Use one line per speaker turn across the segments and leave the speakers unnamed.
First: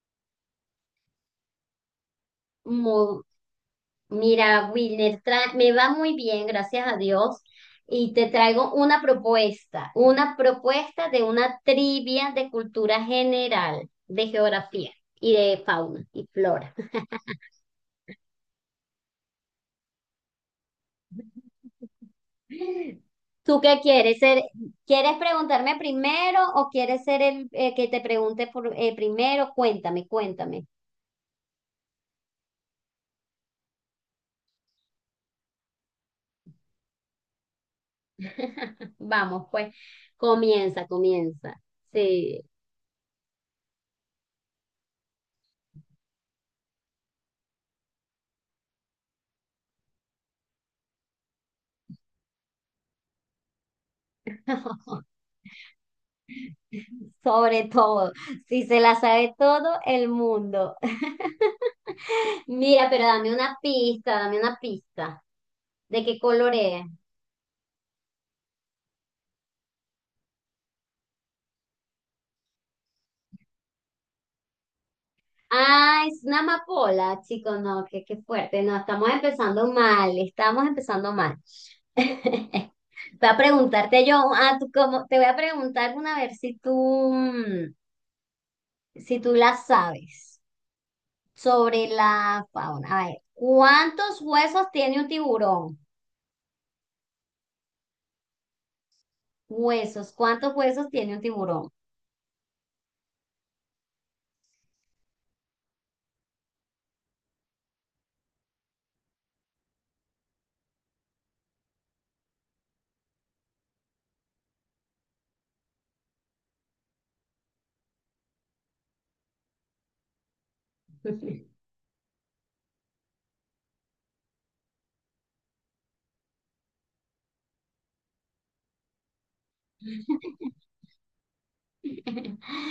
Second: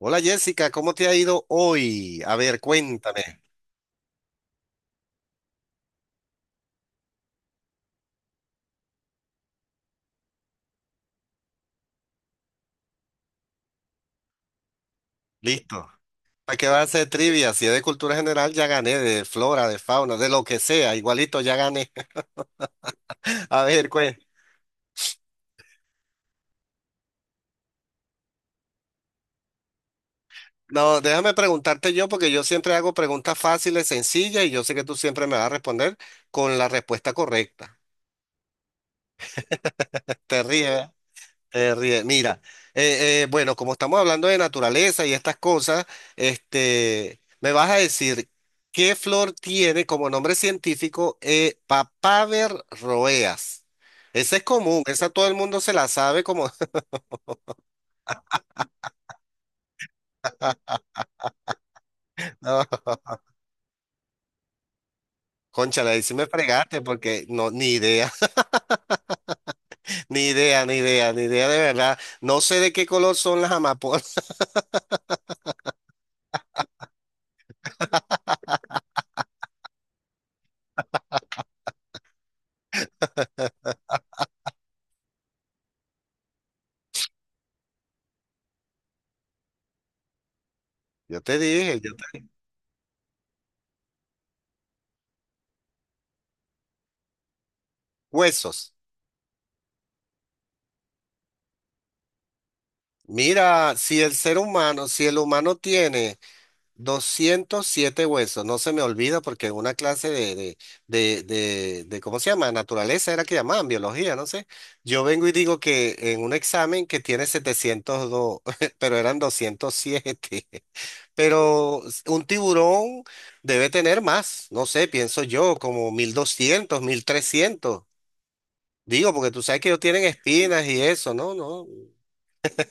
Hola Jessica, ¿cómo te ha ido hoy? A ver,
Mu-
cuéntame.
Mira, Wilner, me va muy bien, gracias a Dios. Y te traigo una propuesta de una trivia de cultura general, de geografía y de
Listo.
fauna y
¿Para qué
flora.
vas a hacer trivia? Si es de cultura general, ya gané, de flora, de fauna, de lo que sea, igualito ya gané.
¿Tú
A
qué
ver, pues.
quieres ser? ¿Quieres preguntarme primero o quieres ser el que te pregunte primero? Cuéntame, cuéntame.
No, déjame preguntarte yo, porque yo siempre hago preguntas fáciles, sencillas, y yo sé que tú siempre me vas a responder con la respuesta correcta.
Vamos, pues,
Te
comienza,
ríes.
comienza.
Te ríes. Mira,
Sí.
bueno, como estamos hablando de naturaleza y estas cosas, me vas a decir qué flor tiene como nombre científico Papaver roeas. Esa es común, esa todo el mundo se la sabe como...
Sobre todo, si se la sabe todo el mundo.
No,
Mira, pero dame una pista, dame una pista.
cónchale, ahí
¿De
sí
qué
me
color
fregaste
es?
porque no, ni idea, ni idea, ni idea, ni idea de verdad. No sé de qué color son las amapolas.
Ah, es una amapola, chicos, no, qué fuerte. No, estamos empezando mal, estamos empezando mal. Voy a preguntarte yo, ah, te voy a preguntar una a ver si tú la sabes
Yo te dije,
sobre la fauna. A ver, ¿cuántos huesos tiene un tiburón?
huesos.
Huesos. ¿Cuántos huesos tiene un tiburón?
Mira, si el humano tiene... 207 huesos, no se me olvida porque en una clase de, ¿cómo se llama? Naturaleza era que llamaban, biología, no sé. Yo vengo y digo que en un examen que tiene 702 pero eran 207 Pero un tiburón debe tener más, no sé, pienso yo, como 1.200 1.300. Digo, porque tú sabes que ellos tienen espinas y eso, ¿no? No,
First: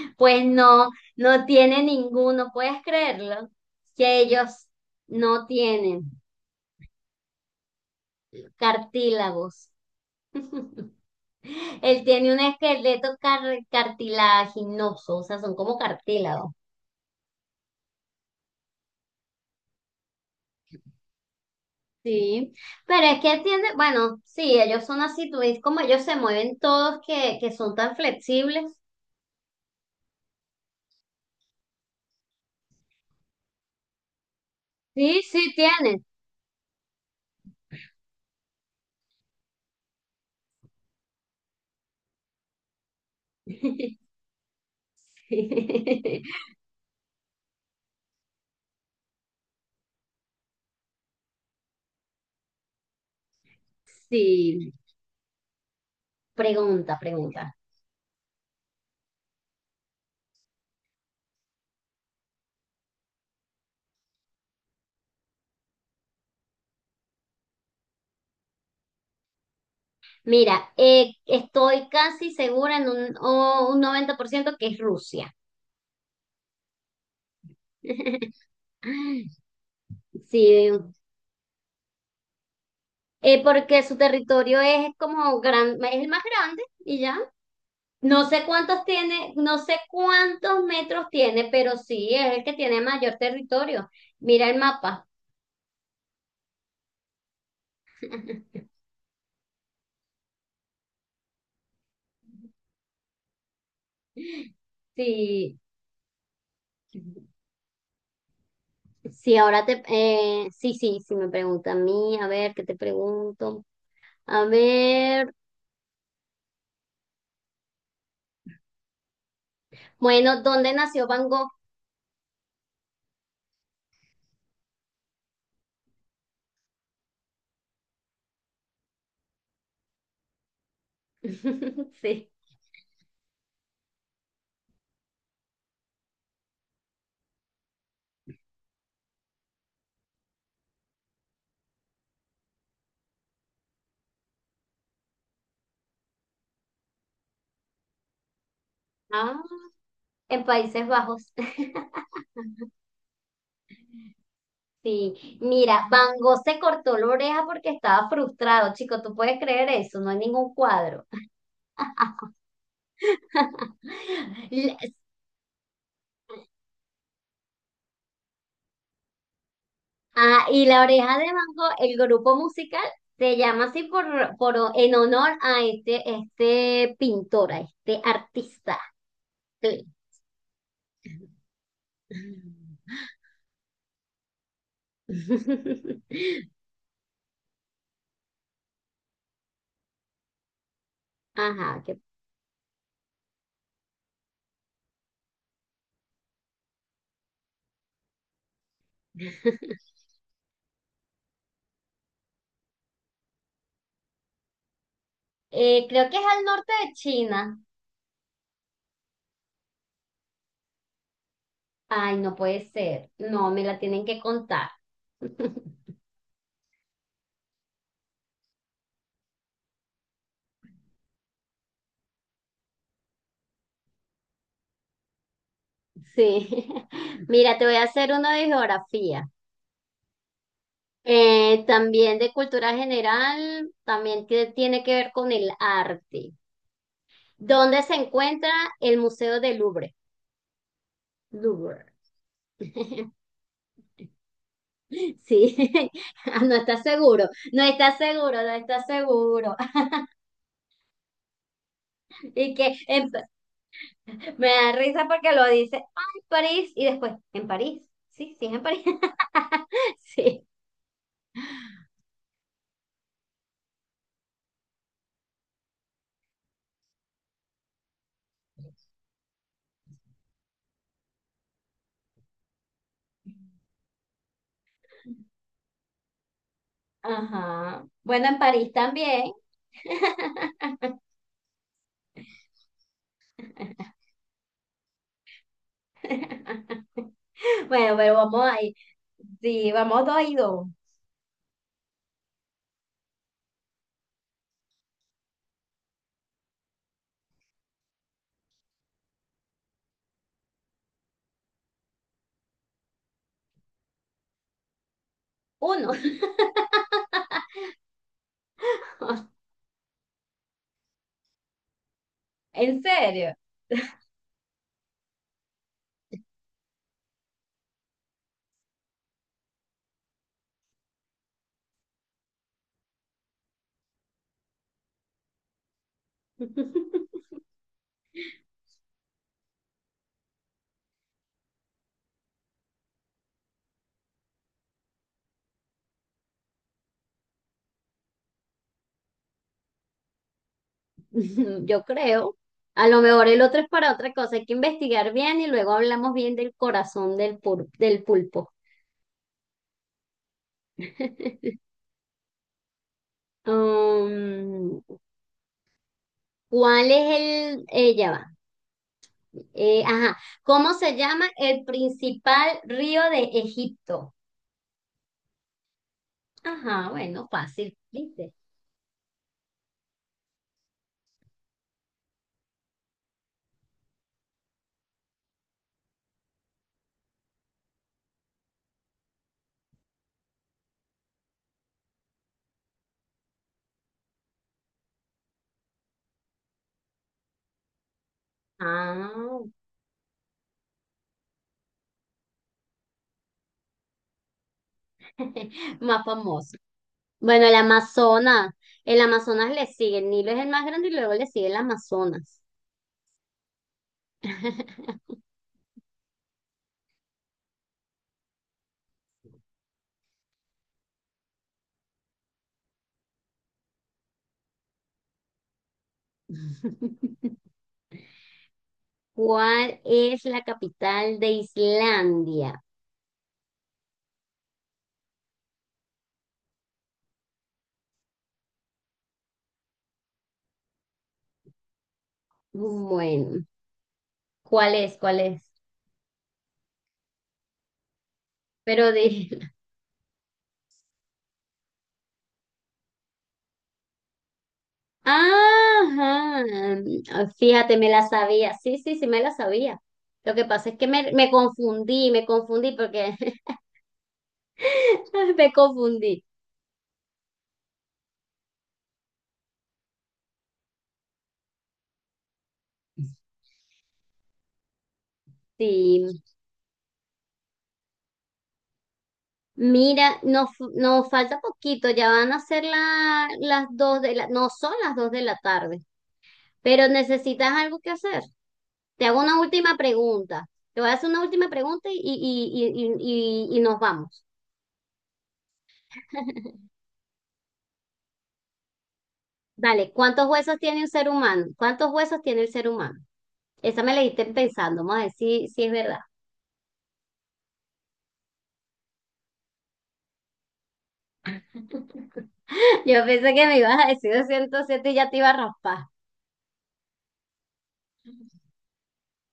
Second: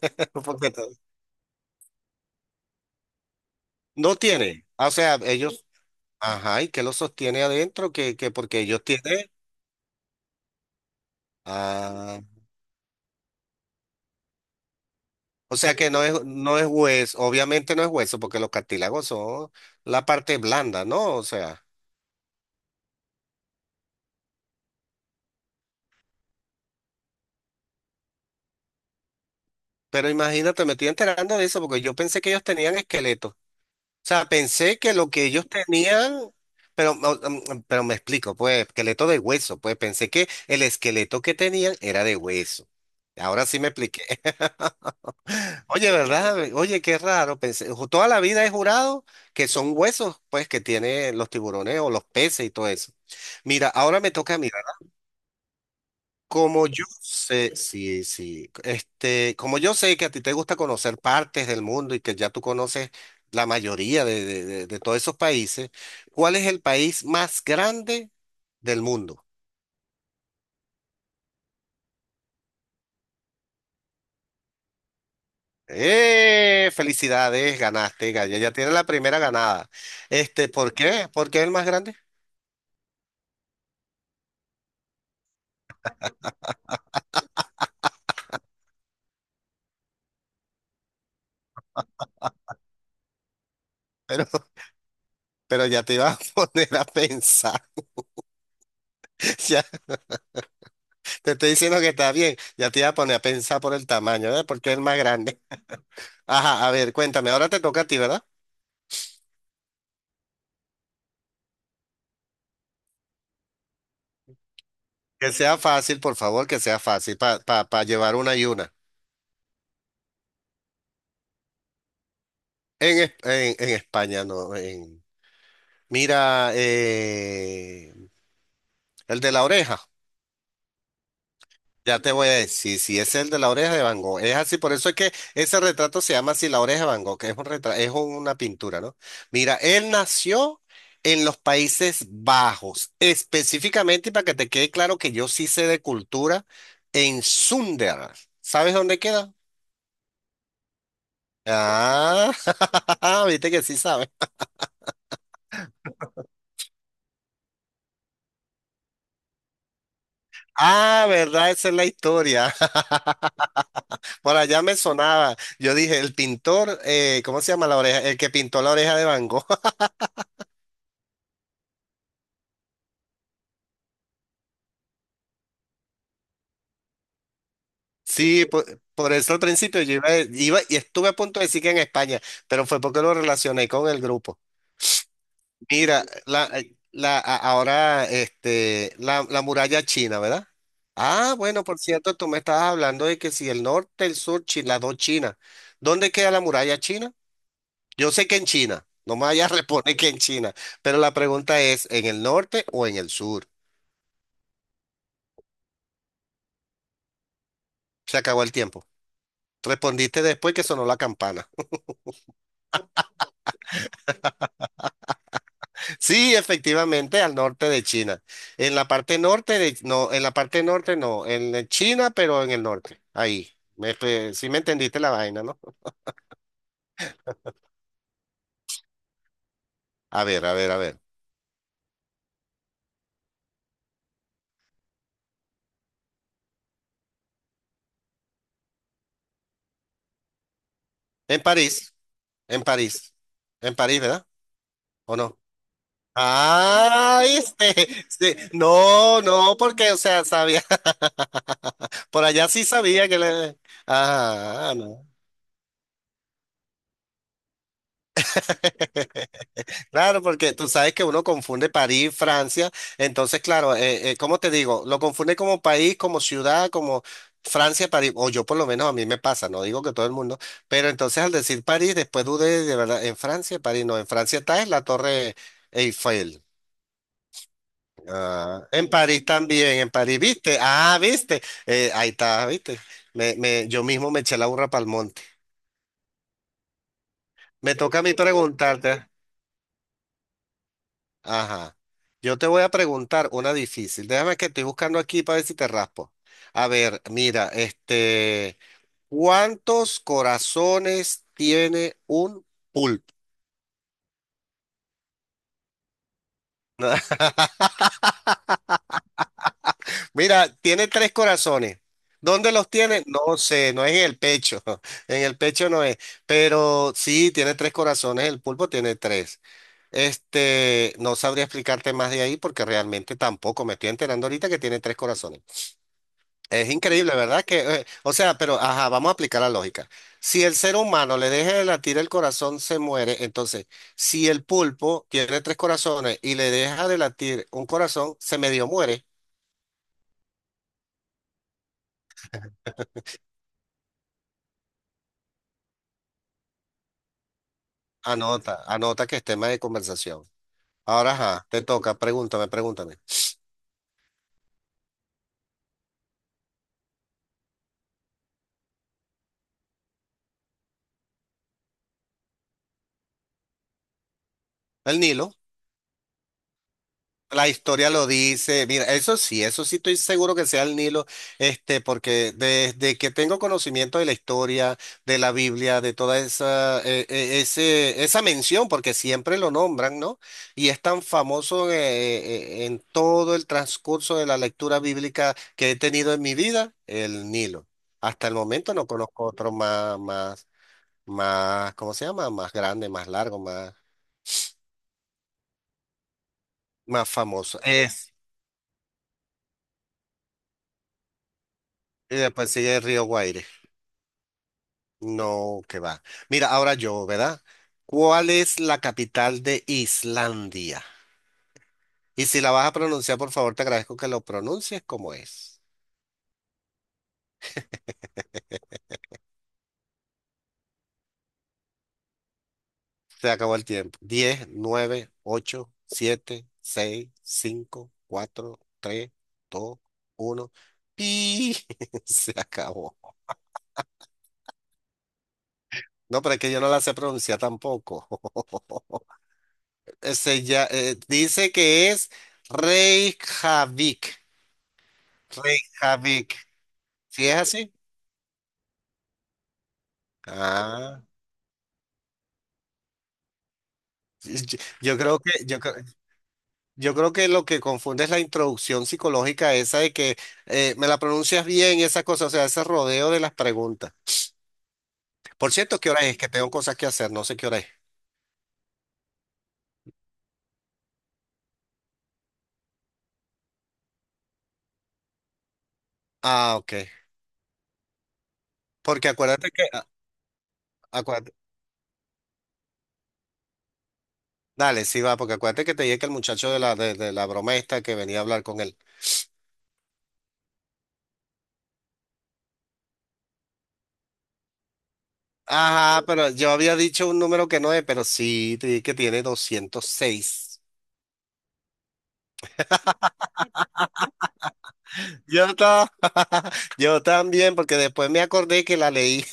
Pues
porque
no, no tiene ninguno. ¿Puedes creerlo?
no
Que
tiene.
ellos
O sea,
no
ellos
tienen
ajá, y que lo sostiene adentro, que porque ellos tienen.
cartílagos. Él
Ah,
tiene un esqueleto cartilaginoso, o sea, son
o sea
como
que no es,
cartílagos.
no es hueso, obviamente no es hueso, porque los cartílagos son la parte blanda, ¿no? O sea,
Sí, pero es que tiene, bueno, sí, ellos son así, tú ves como ellos se mueven todos que son tan flexibles.
pero imagínate, me estoy enterando de eso, porque yo pensé que ellos tenían esqueleto. O sea, pensé que lo
Sí,
que ellos
sí, tienen.
tenían, pero, no, pero me explico, pues, esqueleto de hueso, pues pensé que el esqueleto que tenían era de hueso. Ahora sí me expliqué. Oye, ¿verdad? Oye, qué raro. Pensé, toda la vida he jurado que son huesos, pues, que tienen los tiburones o los peces y todo eso. Mira, ahora me toca mirar.
Sí.
Como yo
Pregunta, pregunta.
sé, sí, sí, como yo sé que a ti te gusta conocer partes del mundo y que ya tú conoces la mayoría de todos esos países, ¿cuál es el país más grande del mundo?
Mira, estoy casi segura en un, o un 90% que es Rusia.
¡Eh! Felicidades, ganaste, Gaya. Ya tienes la primera ganada.
Sí,
¿Por qué? ¿Por qué es el más grande?
porque su territorio es es el más grande y ya. No sé cuántos tiene, no sé cuántos metros tiene, pero sí es el que tiene mayor territorio.
Pero
Mira el mapa.
Pero ya te iba a poner a pensar. Ya te estoy diciendo que está bien. Ya te iba a poner a pensar por el tamaño, ¿verdad? Porque es el más grande.
Sí,
Ajá, a ver, cuéntame. Ahora te toca a ti, ¿verdad?
sí, ahora sí, sí, sí me pregunta a mí, a ver, ¿qué te pregunto? A
Que
ver.
sea fácil, por favor, que sea fácil para pa, pa pa llevar una y una.
Bueno, ¿dónde nació Van Gogh?
En España, no. En... Mira, el de la oreja. Ya te voy
Sí.
a decir, si es el de la oreja de Van Gogh, es así, por eso es que ese retrato se llama así, la oreja de Van Gogh, que es un retrato, es una pintura, ¿no? Mira, él nació en los Países Bajos, específicamente, y para que te quede claro que yo sí sé de cultura, en Sunderland. ¿Sabes dónde queda?
Ah, en Países Bajos.
Ah, viste que sí sabes.
Sí. Mira, Van Gogh se cortó la oreja porque estaba frustrado, chico. ¿Tú puedes creer eso? No hay ningún cuadro.
Ah, verdad, esa es la historia. Por allá me
La-
sonaba. Yo dije, el pintor, ¿cómo se llama la oreja? El que pintó la oreja de Van Gogh.
Ah, y la oreja de Van Gogh, el grupo musical, se llama así por en honor a este, este pintor, a este
Sí, po-
artista.
por, eso al principio
Sí.
yo iba, iba y estuve a punto de decir que en España, pero fue porque lo relacioné con el grupo. Mira, ahora la muralla china, ¿verdad? Ah, bueno, por
Ajá.
cierto, tú me estabas hablando de que si el norte, el sur, China, las dos Chinas. ¿Dónde queda la muralla china? Yo sé que en China, no me vayas a responder que en China, pero la pregunta es, ¿en el norte o en el sur?
Creo que es al norte de China.
Se acabó el tiempo. Respondiste después que sonó la campana.
Ay, no puede ser. No, me la tienen que contar.
Sí, efectivamente, al norte de China. En la parte norte de, no, en la parte norte no, en China, pero en el norte. Ahí. Me, espe- sí me entendiste la vaina, ¿no?
Sí. Mira, te voy a hacer uno de geografía.
A ver, a ver, a ver.
También de cultura general, también tiene que ver con el arte. ¿Dónde se encuentra el Museo del Louvre?
En
Louvre.
París, en París, en París, ¿verdad?
Sí,
¿O no?
Ah, no estás
Ah,
seguro, no estás seguro,
sí.
no estás
No,
seguro.
no, porque, o sea, sabía, por allá
Y
sí
que
sabía que le...
me da
Ah,
risa
no.
porque lo dice, ay, París, y después, en París. Sí, sí, es en París.
Claro,
Sí.
porque tú sabes que uno confunde París, Francia, entonces claro, ¿cómo te digo? Lo confunde como país, como ciudad, como Francia, París, o yo por lo menos a mí me pasa, no digo que todo el mundo, pero entonces al decir París, después dudé de verdad, en Francia, París, no, en Francia está en la Torre Eiffel,
Ajá. Bueno, en
ah,
París
en París
también.
también, en París, ¿viste? Ah, ¿viste? Ahí está, ¿viste? Yo mismo me eché la burra para el monte. Me
Bueno,
toca a
pero
mí
vamos ahí.
preguntarte.
Sí, vamos 2-2.
Ajá. Yo te voy a preguntar una difícil. Déjame que estoy buscando aquí para ver si te raspo. A ver, mira, ¿cuántos corazones tiene un pulpo?
Uno.
Mira, tiene tres corazones. ¿Dónde los
¿En
tiene?
serio?
No sé, no es en el pecho. En el pecho no es. Pero sí, tiene tres corazones. El pulpo tiene tres. No sabría explicarte más de ahí porque realmente tampoco me estoy enterando ahorita que tiene tres corazones. Es increíble, ¿verdad? Que, o sea, pero, ajá, vamos a aplicar la lógica. Si el ser humano le deja de latir el corazón, se muere. Entonces, si el pulpo tiene tres corazones y le deja de latir un corazón, se medio muere.
Yo creo. A lo mejor el otro es para otra cosa. Hay que investigar bien y luego hablamos bien del corazón del, del pulpo.
Anota, anota que es tema de conversación. Ahora, ajá, te toca, pregúntame, pregúntame.
Um, ¿Cuál es el...? Ella va. Ajá. ¿Cómo se llama el principal río de Egipto?
El Nilo.
Ajá, bueno,
La
fácil,
historia lo
¿viste?
dice, mira, eso sí estoy seguro que sea el Nilo, este, porque desde que tengo conocimiento de la historia, de la Biblia, de toda esa mención, porque siempre lo nombran, ¿no? Y es tan famoso en todo el transcurso de la lectura bíblica que he tenido en mi vida, el Nilo. Hasta el momento no
Ah,
conozco otro más, más, más, ¿cómo se llama? Más grande, más largo, más,
más famoso.
más
Bueno, el
famoso. Es,
Amazonas. El Amazonas le sigue. El Nilo es el más grande y luego le sigue el
y
Amazonas.
después sigue el río Guaire. No, que va. Mira, ahora yo, ¿verdad? ¿Cuál es la capital de Islandia? Y si la vas a pronunciar, por favor, te agradezco que lo pronuncies como es.
¿Cuál es la capital de Islandia?
Se acabó el tiempo. Diez, nueve, ocho, siete, seis, cinco, cuatro, tres, dos, uno. ¡Pi! Se acabó.
Bueno, ¿cuál es? ¿Cuál es?
No, pero es que yo no la sé pronunciar tampoco.
Pero de...
Ese ya, dice que es Reykjavik. Reykjavik.
Ajá.
¿Sí es así?
Fíjate, me la sabía. Sí, sí, sí, me la sabía. Lo que pasa es que
Ah,
me confundí, me confundí porque
y- y- yo creo que
me
yo, cre-
confundí.
yo creo que lo que confunde es la introducción psicológica esa de que me la pronuncias bien y esa cosa, o sea, ese rodeo de las preguntas. Por cierto, ¿qué hora es?
Sí,
Que tengo cosas que hacer, no sé qué hora es.
mira, nos falta poquito, ya van a ser las dos no son las dos de la tarde,
Ah, ok.
pero necesitas algo que hacer. Te
Porque
hago una
acuérdate que
última
a-
pregunta. Te voy a hacer una
acuérdate-
última pregunta y nos vamos.
dale, sí va, porque acuérdate que te dije que el muchacho de la de la broma esta que venía a hablar con él.
Dale, ¿cuántos huesos tiene un ser humano? ¿Cuántos huesos tiene el ser humano? Esa me la diste pensando, vamos a ver si es verdad.
Ajá, pero yo había dicho un número que no es, pero sí, te dije que tiene 206.
Yo pensé que me ibas a decir 207 y ya te iba a
Yo,
raspar.
ta- yo también, porque después me acordé que la leí.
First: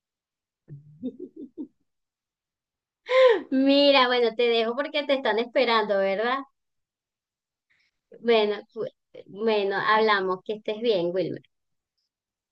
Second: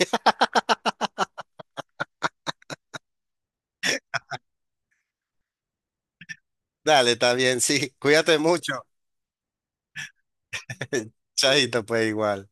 Mira, bueno, te dejo porque te están esperando, ¿verdad?
Dale, está bien, sí. Cuídate
Bueno,
mucho.
bueno, hablamos, que estés bien, Wilmer.
Chaito, pues igual.